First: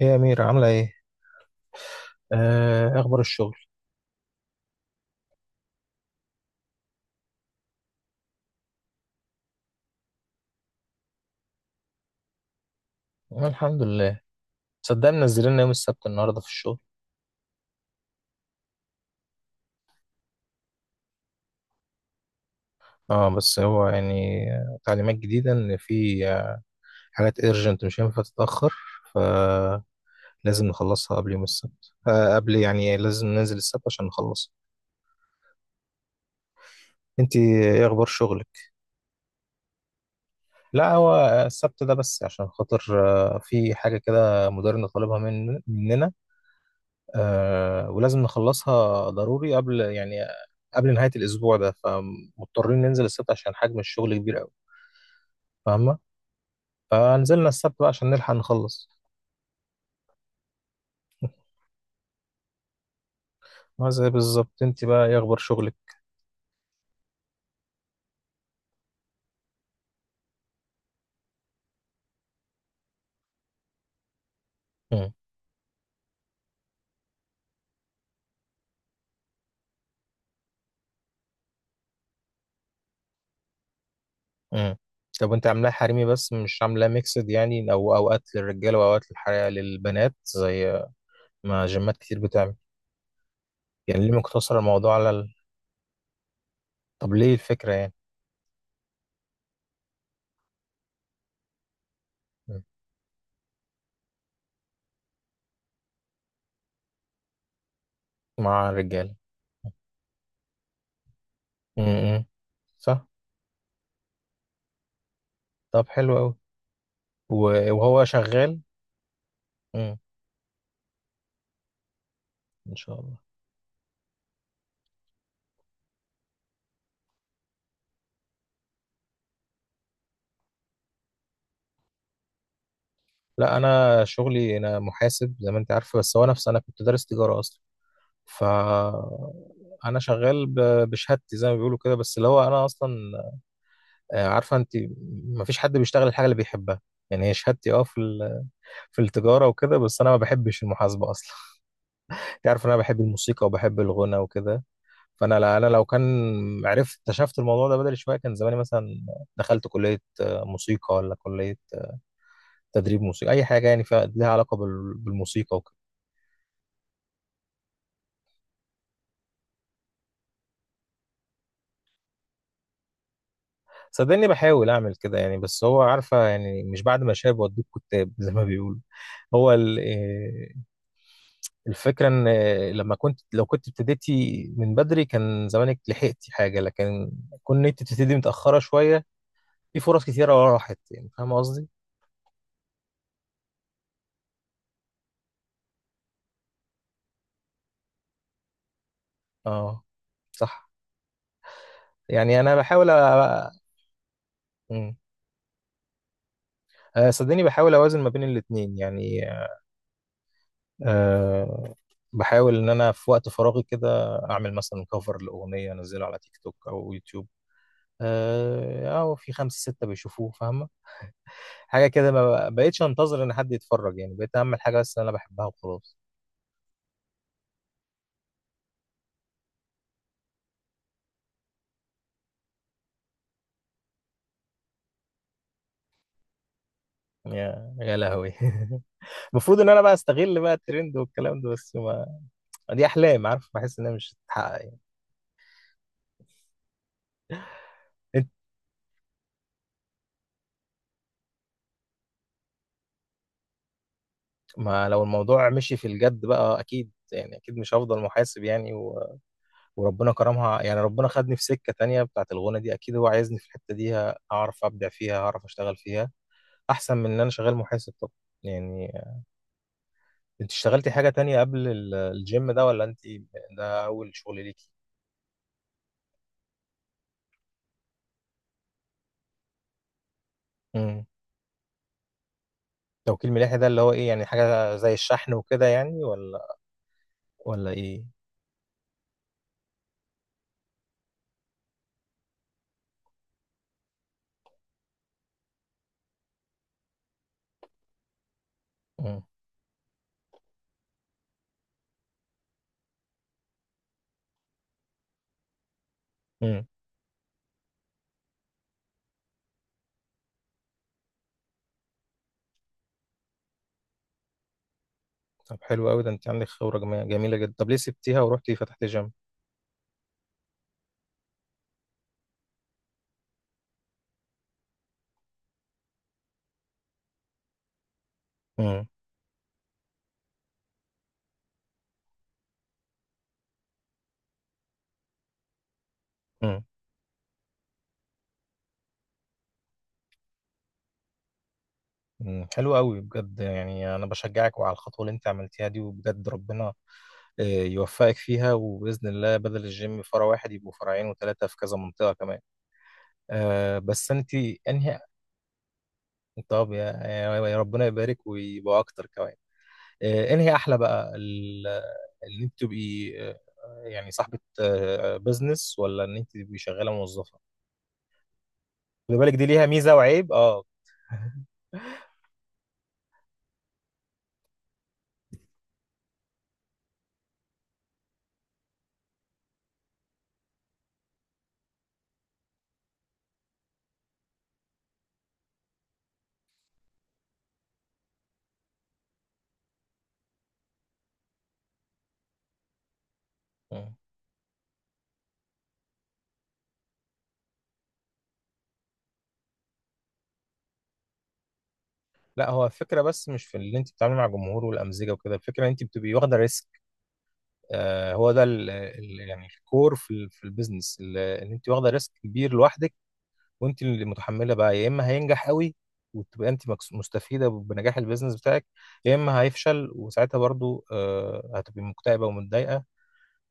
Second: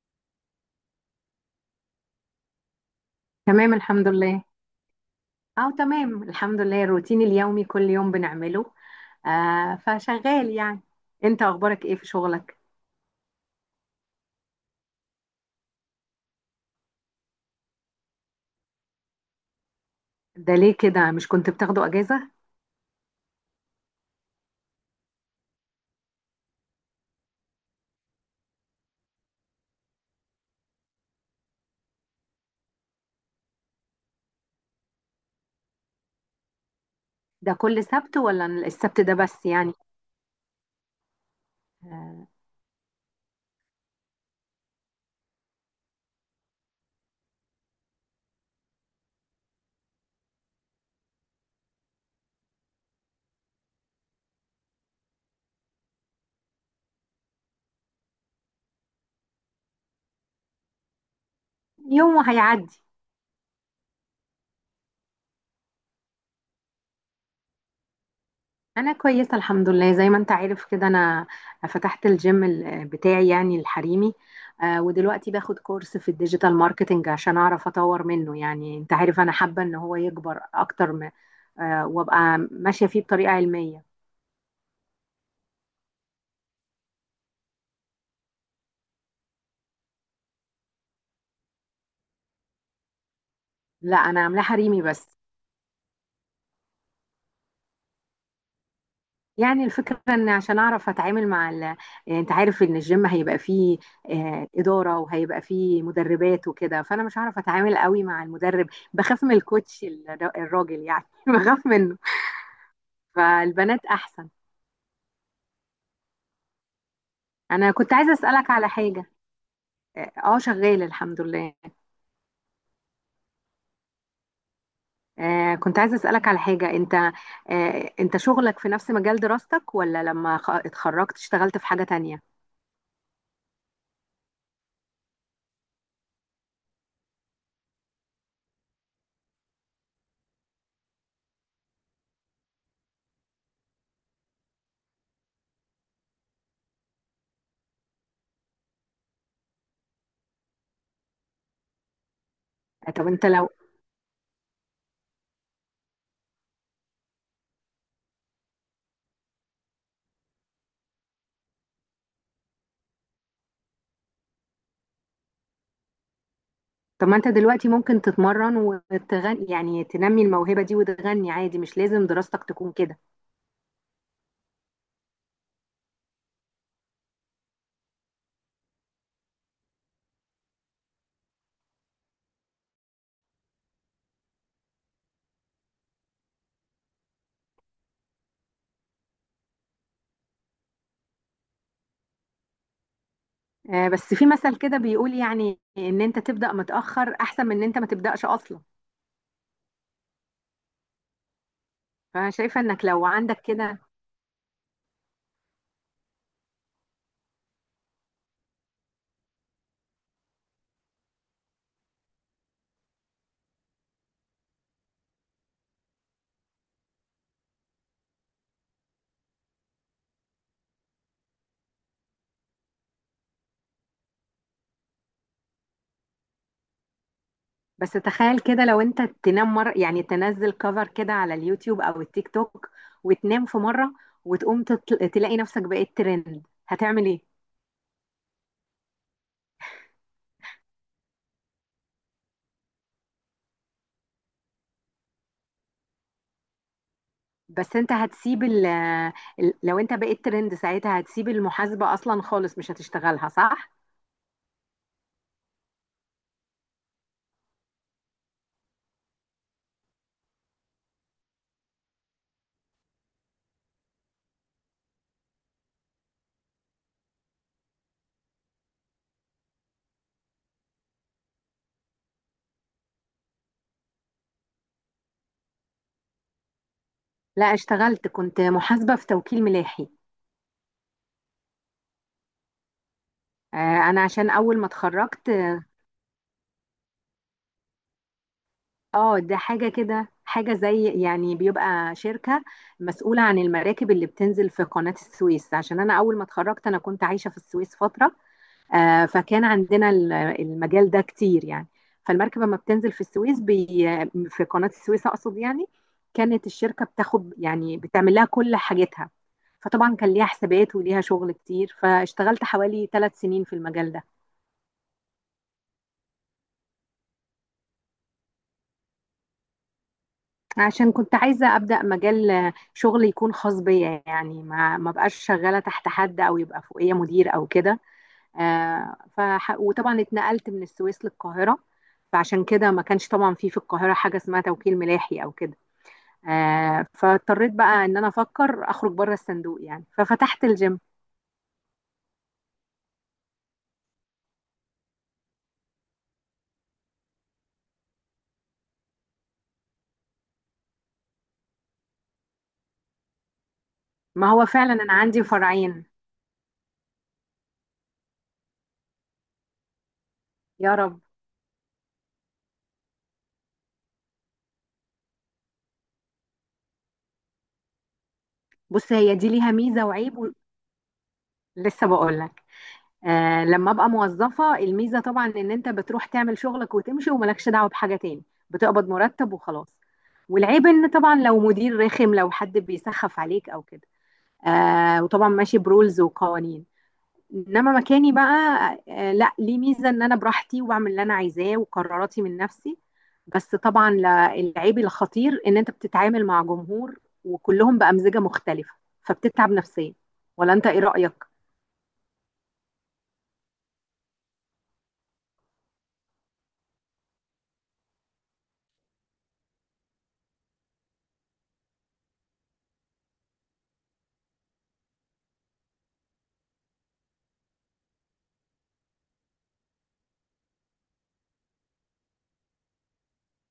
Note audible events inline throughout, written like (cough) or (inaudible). ايه يا أميرة عاملة ايه؟ آه أخبار الشغل؟ تمام الحمد لله. اه تمام الحمد لله، الروتين اليومي كل يوم بنعمله. فشغال يعني. انت اخبارك ايه في شغلك؟ آه الحمد لله. صدق منزلين لنا يوم السبت النهاردة في الشغل. ده ليه كده؟ مش كنت بتاخده اجازة؟ اه بس هو يعني تعليمات جديدة إن في حاجات ايرجنت مش هينفع تتأخر، فلازم نخلصها قبل يوم السبت، قبل يعني لازم ننزل السبت عشان نخلصها. انتي ده كل ايه أخبار سبت شغلك؟ ولا السبت ده بس يعني؟ لا هو السبت ده بس آه. عشان خاطر في حاجة كده مديرنا طالبها من مننا، ولازم نخلصها ضروري قبل يعني قبل نهاية الأسبوع ده، فمضطرين ننزل السبت عشان حجم الشغل كبير أوي. فاهمة؟ فنزلنا السبت بقى عشان نلحق نخلص. يوم وهيعدي. ما زي بالظبط. أنت بقى إيه أخبار شغلك؟ انا كويسه الحمد لله، زي ما انت عارف كده، انا فتحت الجيم بتاعي يعني الحريمي. مم. ودلوقتي باخد كورس في الديجيتال ماركتينج عشان اعرف اطور منه، يعني انت عارف انا حابه ان هو يكبر اكتر وابقى ماشيه فيه بطريقه علميه. مم. طب أنت عاملاه حريمي بس مش عاملاه ميكسد يعني، أو أوقات للرجالة وأوقات للحريقة للبنات زي ما جيمات كتير بتعمل؟ لا، يعني ليه انا عاملاه مقتصر حريمي الموضوع بس. طب ليه الفكرة يعني؟ يعني الفكره ان عشان اعرف اتعامل مع ال... آه، انت مم. عارف ان الجيم هيبقى فيه اداره، وهيبقى فيه مدربات وكده، فانا مش هعرف اتعامل قوي مع المدرب. مع الرجالة. بخاف من الكوتش الراجل يعني (laughs) بخاف مم. منه. مم. صح؟ فالبنات احسن. طب حلو أوي. انا كنت وهو عايزه اسالك شغال؟ على حاجه. مم. اه، شغال الحمد لله. ان شاء الله. كنت عايزه اسالك على حاجه انت. انت شغلك في نفس مجال دراستك، ولا لما اتخرجت اشتغلت في حاجه تانية؟ لا انا شغلي، انا محاسب زي ما انت عارفه، بس هو نفسي، انا كنت دارس تجاره اصلا. ف انا شغال بشهادتي زي ما بيقولوا كده، بس اللي هو انا اصلا عارفه انت، ما فيش حد بيشتغل الحاجه اللي بيحبها. يعني هي شهادتي اه في في التجاره وكده، بس انا ما بحبش المحاسبه اصلا. (laughs) انت عارف إن انا بحب طب انت الموسيقى لو. وبحب الغنى وكده. فانا لا انا لو كان عرفت اكتشفت الموضوع ده بدري شويه، كان زماني مثلا دخلت كليه موسيقى ولا كليه تدريب موسيقى، اي حاجه يعني فيها لها علاقه بالموسيقى وكده. طب ما انت دلوقتي ممكن تتمرن وتغني، يعني تنمي الموهبه دي وتغني عادي، مش لازم دراستك تكون كده. صدقني بحاول اعمل كده يعني، بس هو عارفه يعني مش بعد ما شاب وديك كتاب (laughs) زي ما بيقولوا. هو الفكره ان لما كنت لو كنت ابتديتي من بدري كان زمانك لحقتي حاجه، لكن كون انت تبتدي متاخره شويه في فرص كتيره راحت يعني، فاهم قصدي. بس في مثل كده بيقول، يعني ان انت تبدا متاخر احسن من ان انت ما تبداش اصلا. اه. صح. فانا يعني انا شايفه انك بحاول لو عندك كده. مم. صدقني بحاول اوازن ما بين الاتنين يعني. آه، بحاول ان انا في وقت فراغي كده اعمل مثلا كفر لاغنيه، انزله على تيك توك او يوتيوب، اه او في خمسه سته بيشوفوه، فاهمه؟ حاجه كده، ما بقيتش انتظر ان حد يتفرج يعني، بقيت اعمل حاجه بس انا بحبها وخلاص. بس تخيل كده، لو انت تنام مرة، يعني تنزل كفر كده على اليوتيوب او التيك توك وتنام في مرة، وتقوم تلاقي نفسك بقيت ترند، هتعمل ايه؟ يا لهوي. (laughs) المفروض ان انا بقى استغل بقى الترند والكلام ده، بس ما دي احلام، عارف، بحس انها مش هتتحقق يعني. بس انت انت، هتسيب لو انت بقيت ترند ساعتها هتسيب المحاسبة اصلا خالص، مش هتشتغلها، صح؟ ما لو الموضوع مشي في الجد بقى اكيد يعني، اكيد مش هفضل محاسب يعني. وربنا كرمها يعني، ربنا خدني في سكة تانية بتاعت الغنى دي، أكيد هو عايزني في الحتة دي أعرف أبدع فيها، أعرف أشتغل فيها أحسن من إن أنا شغال محاسب. طب يعني أنت اشتغلتي حاجة تانية قبل الجيم ده، ولا أنت ده أول شغل ليكي؟ لا، اشتغلت كنت محاسبة في توكيل ملاحي. امم. توكيل آه، ملاحي ده اللي هو انا إيه يعني؟ عشان اول ما حاجة زي اتخرجت. الشحن وكده يعني، ولا إيه؟ اه، ده حاجة كده، حاجة زي يعني بيبقى شركة مسؤولة عن المراكب اللي بتنزل في قناة السويس، عشان أنا أول ما اتخرجت أنا كنت عايشة في السويس فترة. امم. فكان عندنا المجال ده كتير يعني. فالمركب لما بتنزل في السويس في قناة السويس أقصد، يعني كانت امم. الشركة بتاخد، يعني بتعمل لها كل حاجتها. فطبعا كان ليها حسابات وليها شغل كتير، فاشتغلت حوالي 3 سنين في المجال ده. طب حلو قوي ده، أنت عندك خبرة جميلة جدا. طب ليه سبتيها ورحتي فتحتي جيم؟ عشان كنت عايزة أبدأ مجال شغل يكون خاص بيا، يعني ما بقاش شغالة تحت حد، أو يبقى فوقية مدير أو كده. امم. وطبعا اتنقلت من السويس للقاهرة. فعشان كده ما كانش طبعا في القاهرة حاجة اسمها توكيل ملاحي أو كده. فاضطريت بقى إن أنا أفكر أخرج بره الصندوق يعني، ففتحت الجيم. امم. حلو قوي بجد يعني، انا بشجعك وعلى الخطوه اللي انت عملتيها دي، وبجد ربنا يوفقك فيها، وبإذن الله بدل الجيم فرع واحد يبقوا فرعين وثلاثة في كذا منطقة كمان. آه بس أنت. ما هو فعلا أنا أنهي. عندي فرعين. طب يا ربنا يبارك ويبقوا أكتر كمان. آه. أنهي يا أحلى رب. بقى إن أنت تبقي يعني صاحبة بزنس، ولا إن أنت تبقي شغالة موظفة؟ بص، هي خدي دي بالك دي ليها ليها ميزة ميزة وعيب و. وعيب، أه. لسه بقول. لما ابقى موظفة، الميزة طبعا ان انت بتروح تعمل شغلك وتمشي وملكش دعوة بحاجة تاني، بتقبض مرتب وخلاص. والعيب ان طبعا لو مدير رخم، لو حد بيسخف عليك او كده. وطبعا ماشي برولز وقوانين. انما مكاني بقى، لا، ليه ميزة ان انا براحتي، وبعمل اللي انا عايزاه، وقراراتي من نفسي. بس طبعا مم. العيب الخطير ان انت بتتعامل مع جمهور، وكلهم بأمزجة مختلفة، فبتتعب نفسيا. ولا انت ايه رأيك؟ لا هو الفكرة بس مش في اللي انت بتتعاملي مع الجمهور والأمزجة وكده، الفكرة ان انت بتبقي واخدة ريسك. آه هو ده ال يعني الكور في في البيزنس، ان انت واخدة ريسك كبير لوحدك، وانت اللي متحمله بقى. يا اما هينجح قوي وتبقى انت مستفيده بنجاح البيزنس بتاعك، يا اما هيفشل وساعتها برضو هتبقي مكتئبه ومتضايقه.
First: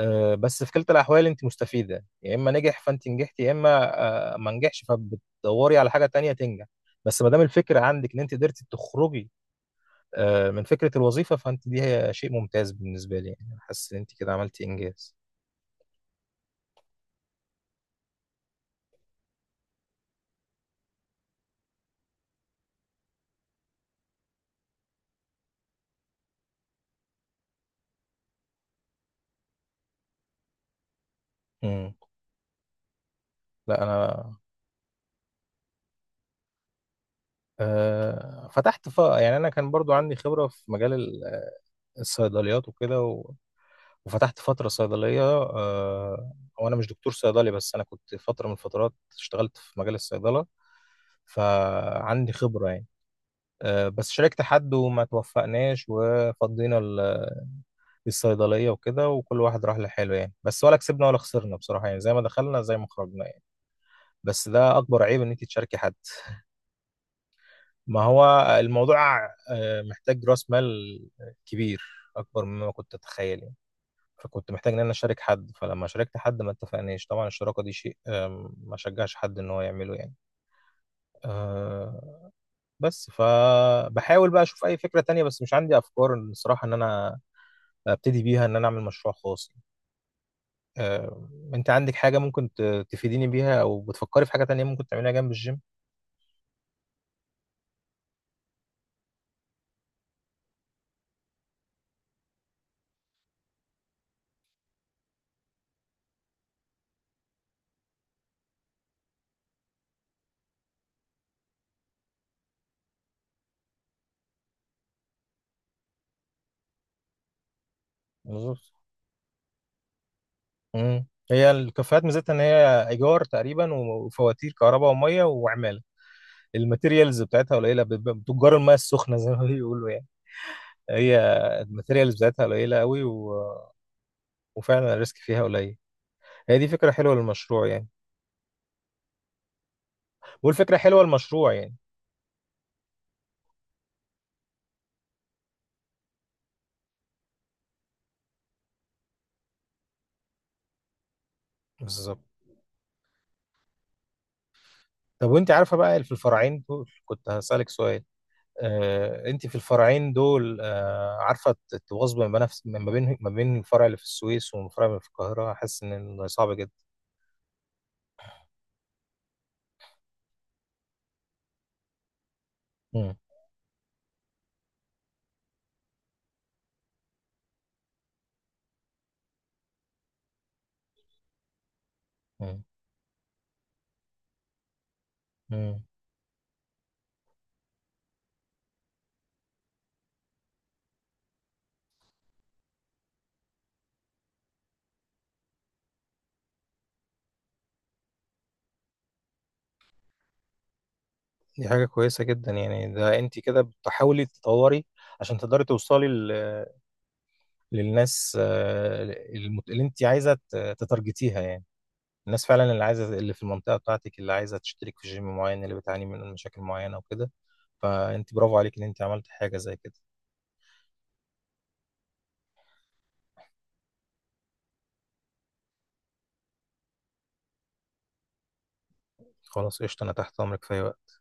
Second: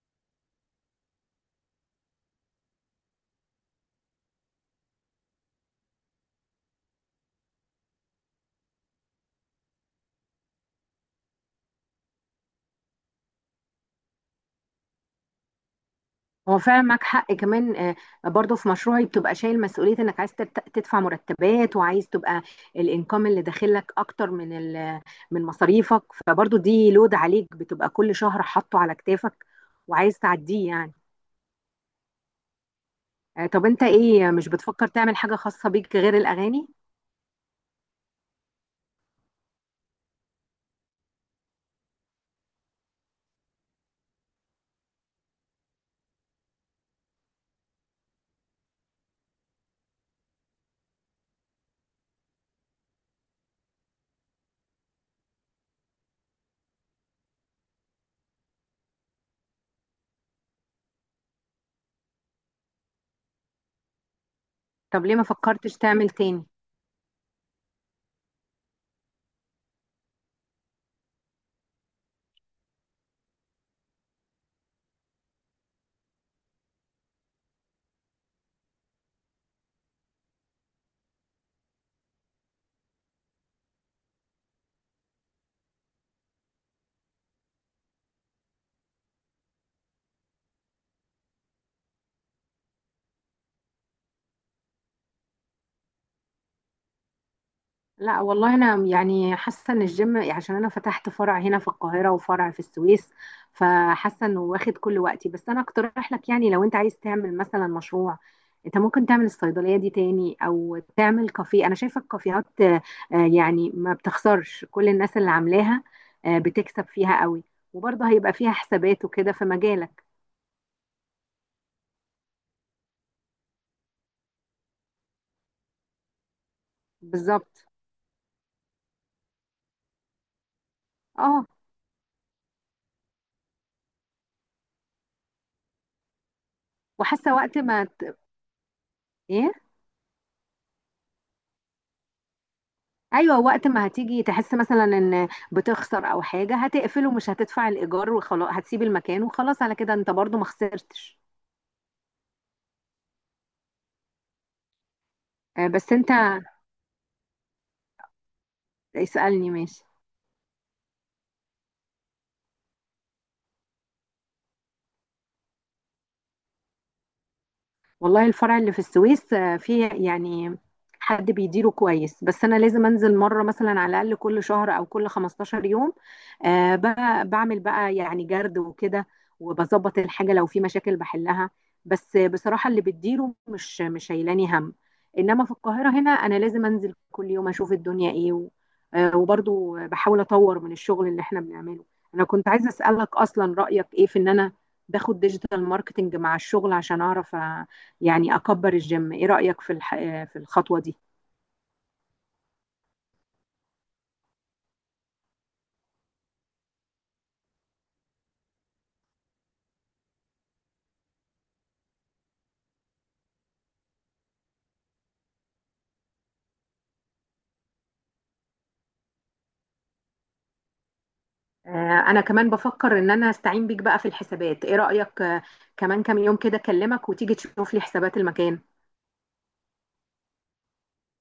بس في كلتا الاحوال انت مستفيده، يا اما نجح فانت نجحت، يا اما ما نجحش فبتدوري على حاجه تانية تنجح. بس ما دام الفكره عندك ان انت قدرتي تخرجي من فكره الوظيفه، فانت دي هي شيء ممتاز بالنسبه لي. يعني أنا حاسس ان انت كده عملتي انجاز. هو فعلا معاك حق كمان. برضو في مشروعي بتبقى شايل مسؤولية انك عايز تدفع مرتبات، وعايز تبقى الانكم اللي داخلك اكتر من من مصاريفك، فبرضو دي لود عليك بتبقى كل شهر حاطه على كتافك وعايز تعديه يعني. مم. طب لا انت انا ايه، مش بتفكر تعمل حاجة خاصة بيك غير الاغاني؟ فتحت يعني انا كان برضو عندي خبره في مجال الصيدليات وكده وفتحت فترة صيدلية. هو أنا مش دكتور صيدلي، بس أنا كنت فترة من الفترات اشتغلت في مجال الصيدلة، فعندي خبرة يعني. بس شاركت حد وما توفقناش، وفضينا الصيدلية وكده، وكل واحد راح لحاله يعني، بس ولا كسبنا ولا خسرنا بصراحة يعني، زي ما دخلنا زي ما خرجنا يعني. بس ده أكبر طب ليه عيب ما إن أنت فكرتش تشاركي حد. تعمل تاني؟ ما هو الموضوع محتاج رأس مال كبير، أكبر مما كنت أتخيل يعني. فكنت محتاج ان انا اشارك حد، فلما شاركت حد ما اتفقناش، طبعا الشراكه دي شيء ما شجعش حد ان هو يعمله يعني. آه، بس فبحاول بقى اشوف اي فكره تانية، بس مش عندي افكار إن الصراحه ان انا ابتدي بيها، ان انا اعمل مشروع خاص. آه، انت عندك حاجه ممكن تفيديني بيها، او بتفكري في حاجه تانية ممكن تعمليها جنب الجيم؟ لا والله، انا يعني حاسه ان الجيم، يعني عشان انا فتحت فرع هنا في القاهره وفرع في السويس، فحاسه انه واخد كل وقتي. بس انا اقترح لك، يعني لو انت عايز تعمل مثلا مشروع، انت ممكن تعمل الصيدليه دي تاني او تعمل كافيه. انا شايفه الكافيهات يعني ما بتخسرش، كل الناس اللي عاملاها بتكسب فيها قوي، وبرضه هيبقى فيها بالظبط. حسابات وكده في مجالك. مم. هي الكافيهات ميزتها ان هي ايجار تقريبا وفواتير كهرباء وميه وعماله، الماتيريالز بتاعتها بالظبط، قليله، بتجار الميه السخنه زي ما بيقولوا يعني. هي اه. الماتيريالز بتاعتها قليله قوي، و... وفعلا الريسك فيها قليل. هي دي فكره حلوه وحاسه وقت للمشروع ما يعني. ايه. بقول فكره حلوه للمشروع يعني. ايوه، وقت ما هتيجي تحس مثلا ان بتخسر او حاجه، هتقفله، مش هتدفع الايجار وخلاص، هتسيب المكان وخلاص. على كده انت برضو ما خسرتش. بالظبط. طب وانت عارفه بس بقى انت. في الفرعين دول، كنت هسالك سؤال. انت اسالني، في ماشي. الفرعين دول عارفه تواظب ما بين الفرع اللي في السويس والفرع اللي في القاهره؟ حاسس ان صعب جدا. والله الفرع اللي في السويس فيه يعني حد بيديره كويس، بس انا لازم مم. انزل مره، مثلا على الاقل كل شهر او كل 15 يوم. آه، بقى بعمل بقى يعني جرد وكده، وبظبط الحاجه لو في مشاكل بحلها. بس مم. بصراحه اللي بتديره مش شايلاني هم. انما في مم. القاهره هنا انا لازم انزل كل يوم، اشوف الدنيا ايه و. وبرضو بحاول اطور من الشغل اللي احنا بنعمله. انا كنت عايزه اسالك اصلا رايك ايه في ان انا باخد ديجيتال ماركتنج مع الشغل عشان اعرف يعني اكبر الجيم. ايه رأيك في في الخطوة دي؟ دي حاجه كويسه جدا يعني، ده انت كده بتحاولي تطوري عشان تقدري توصلي للناس اللي انت عايزه تتارجتيها يعني، الناس فعلا اللي عايزه، اللي في المنطقه بتاعتك، اللي عايزه تشترك في جيم معين، اللي بتعاني من مشاكل معينه وكده. فانت برافو عليك ان انت عملت حاجه زي كده. آه، انا كمان بفكر ان انا استعين بيك بقى في الحسابات، ايه رأيك؟ كمان كام يوم كده اكلمك وتيجي تشوف لي حسابات المكان. خلاص قشطه، انا تحت امرك في أي وقت.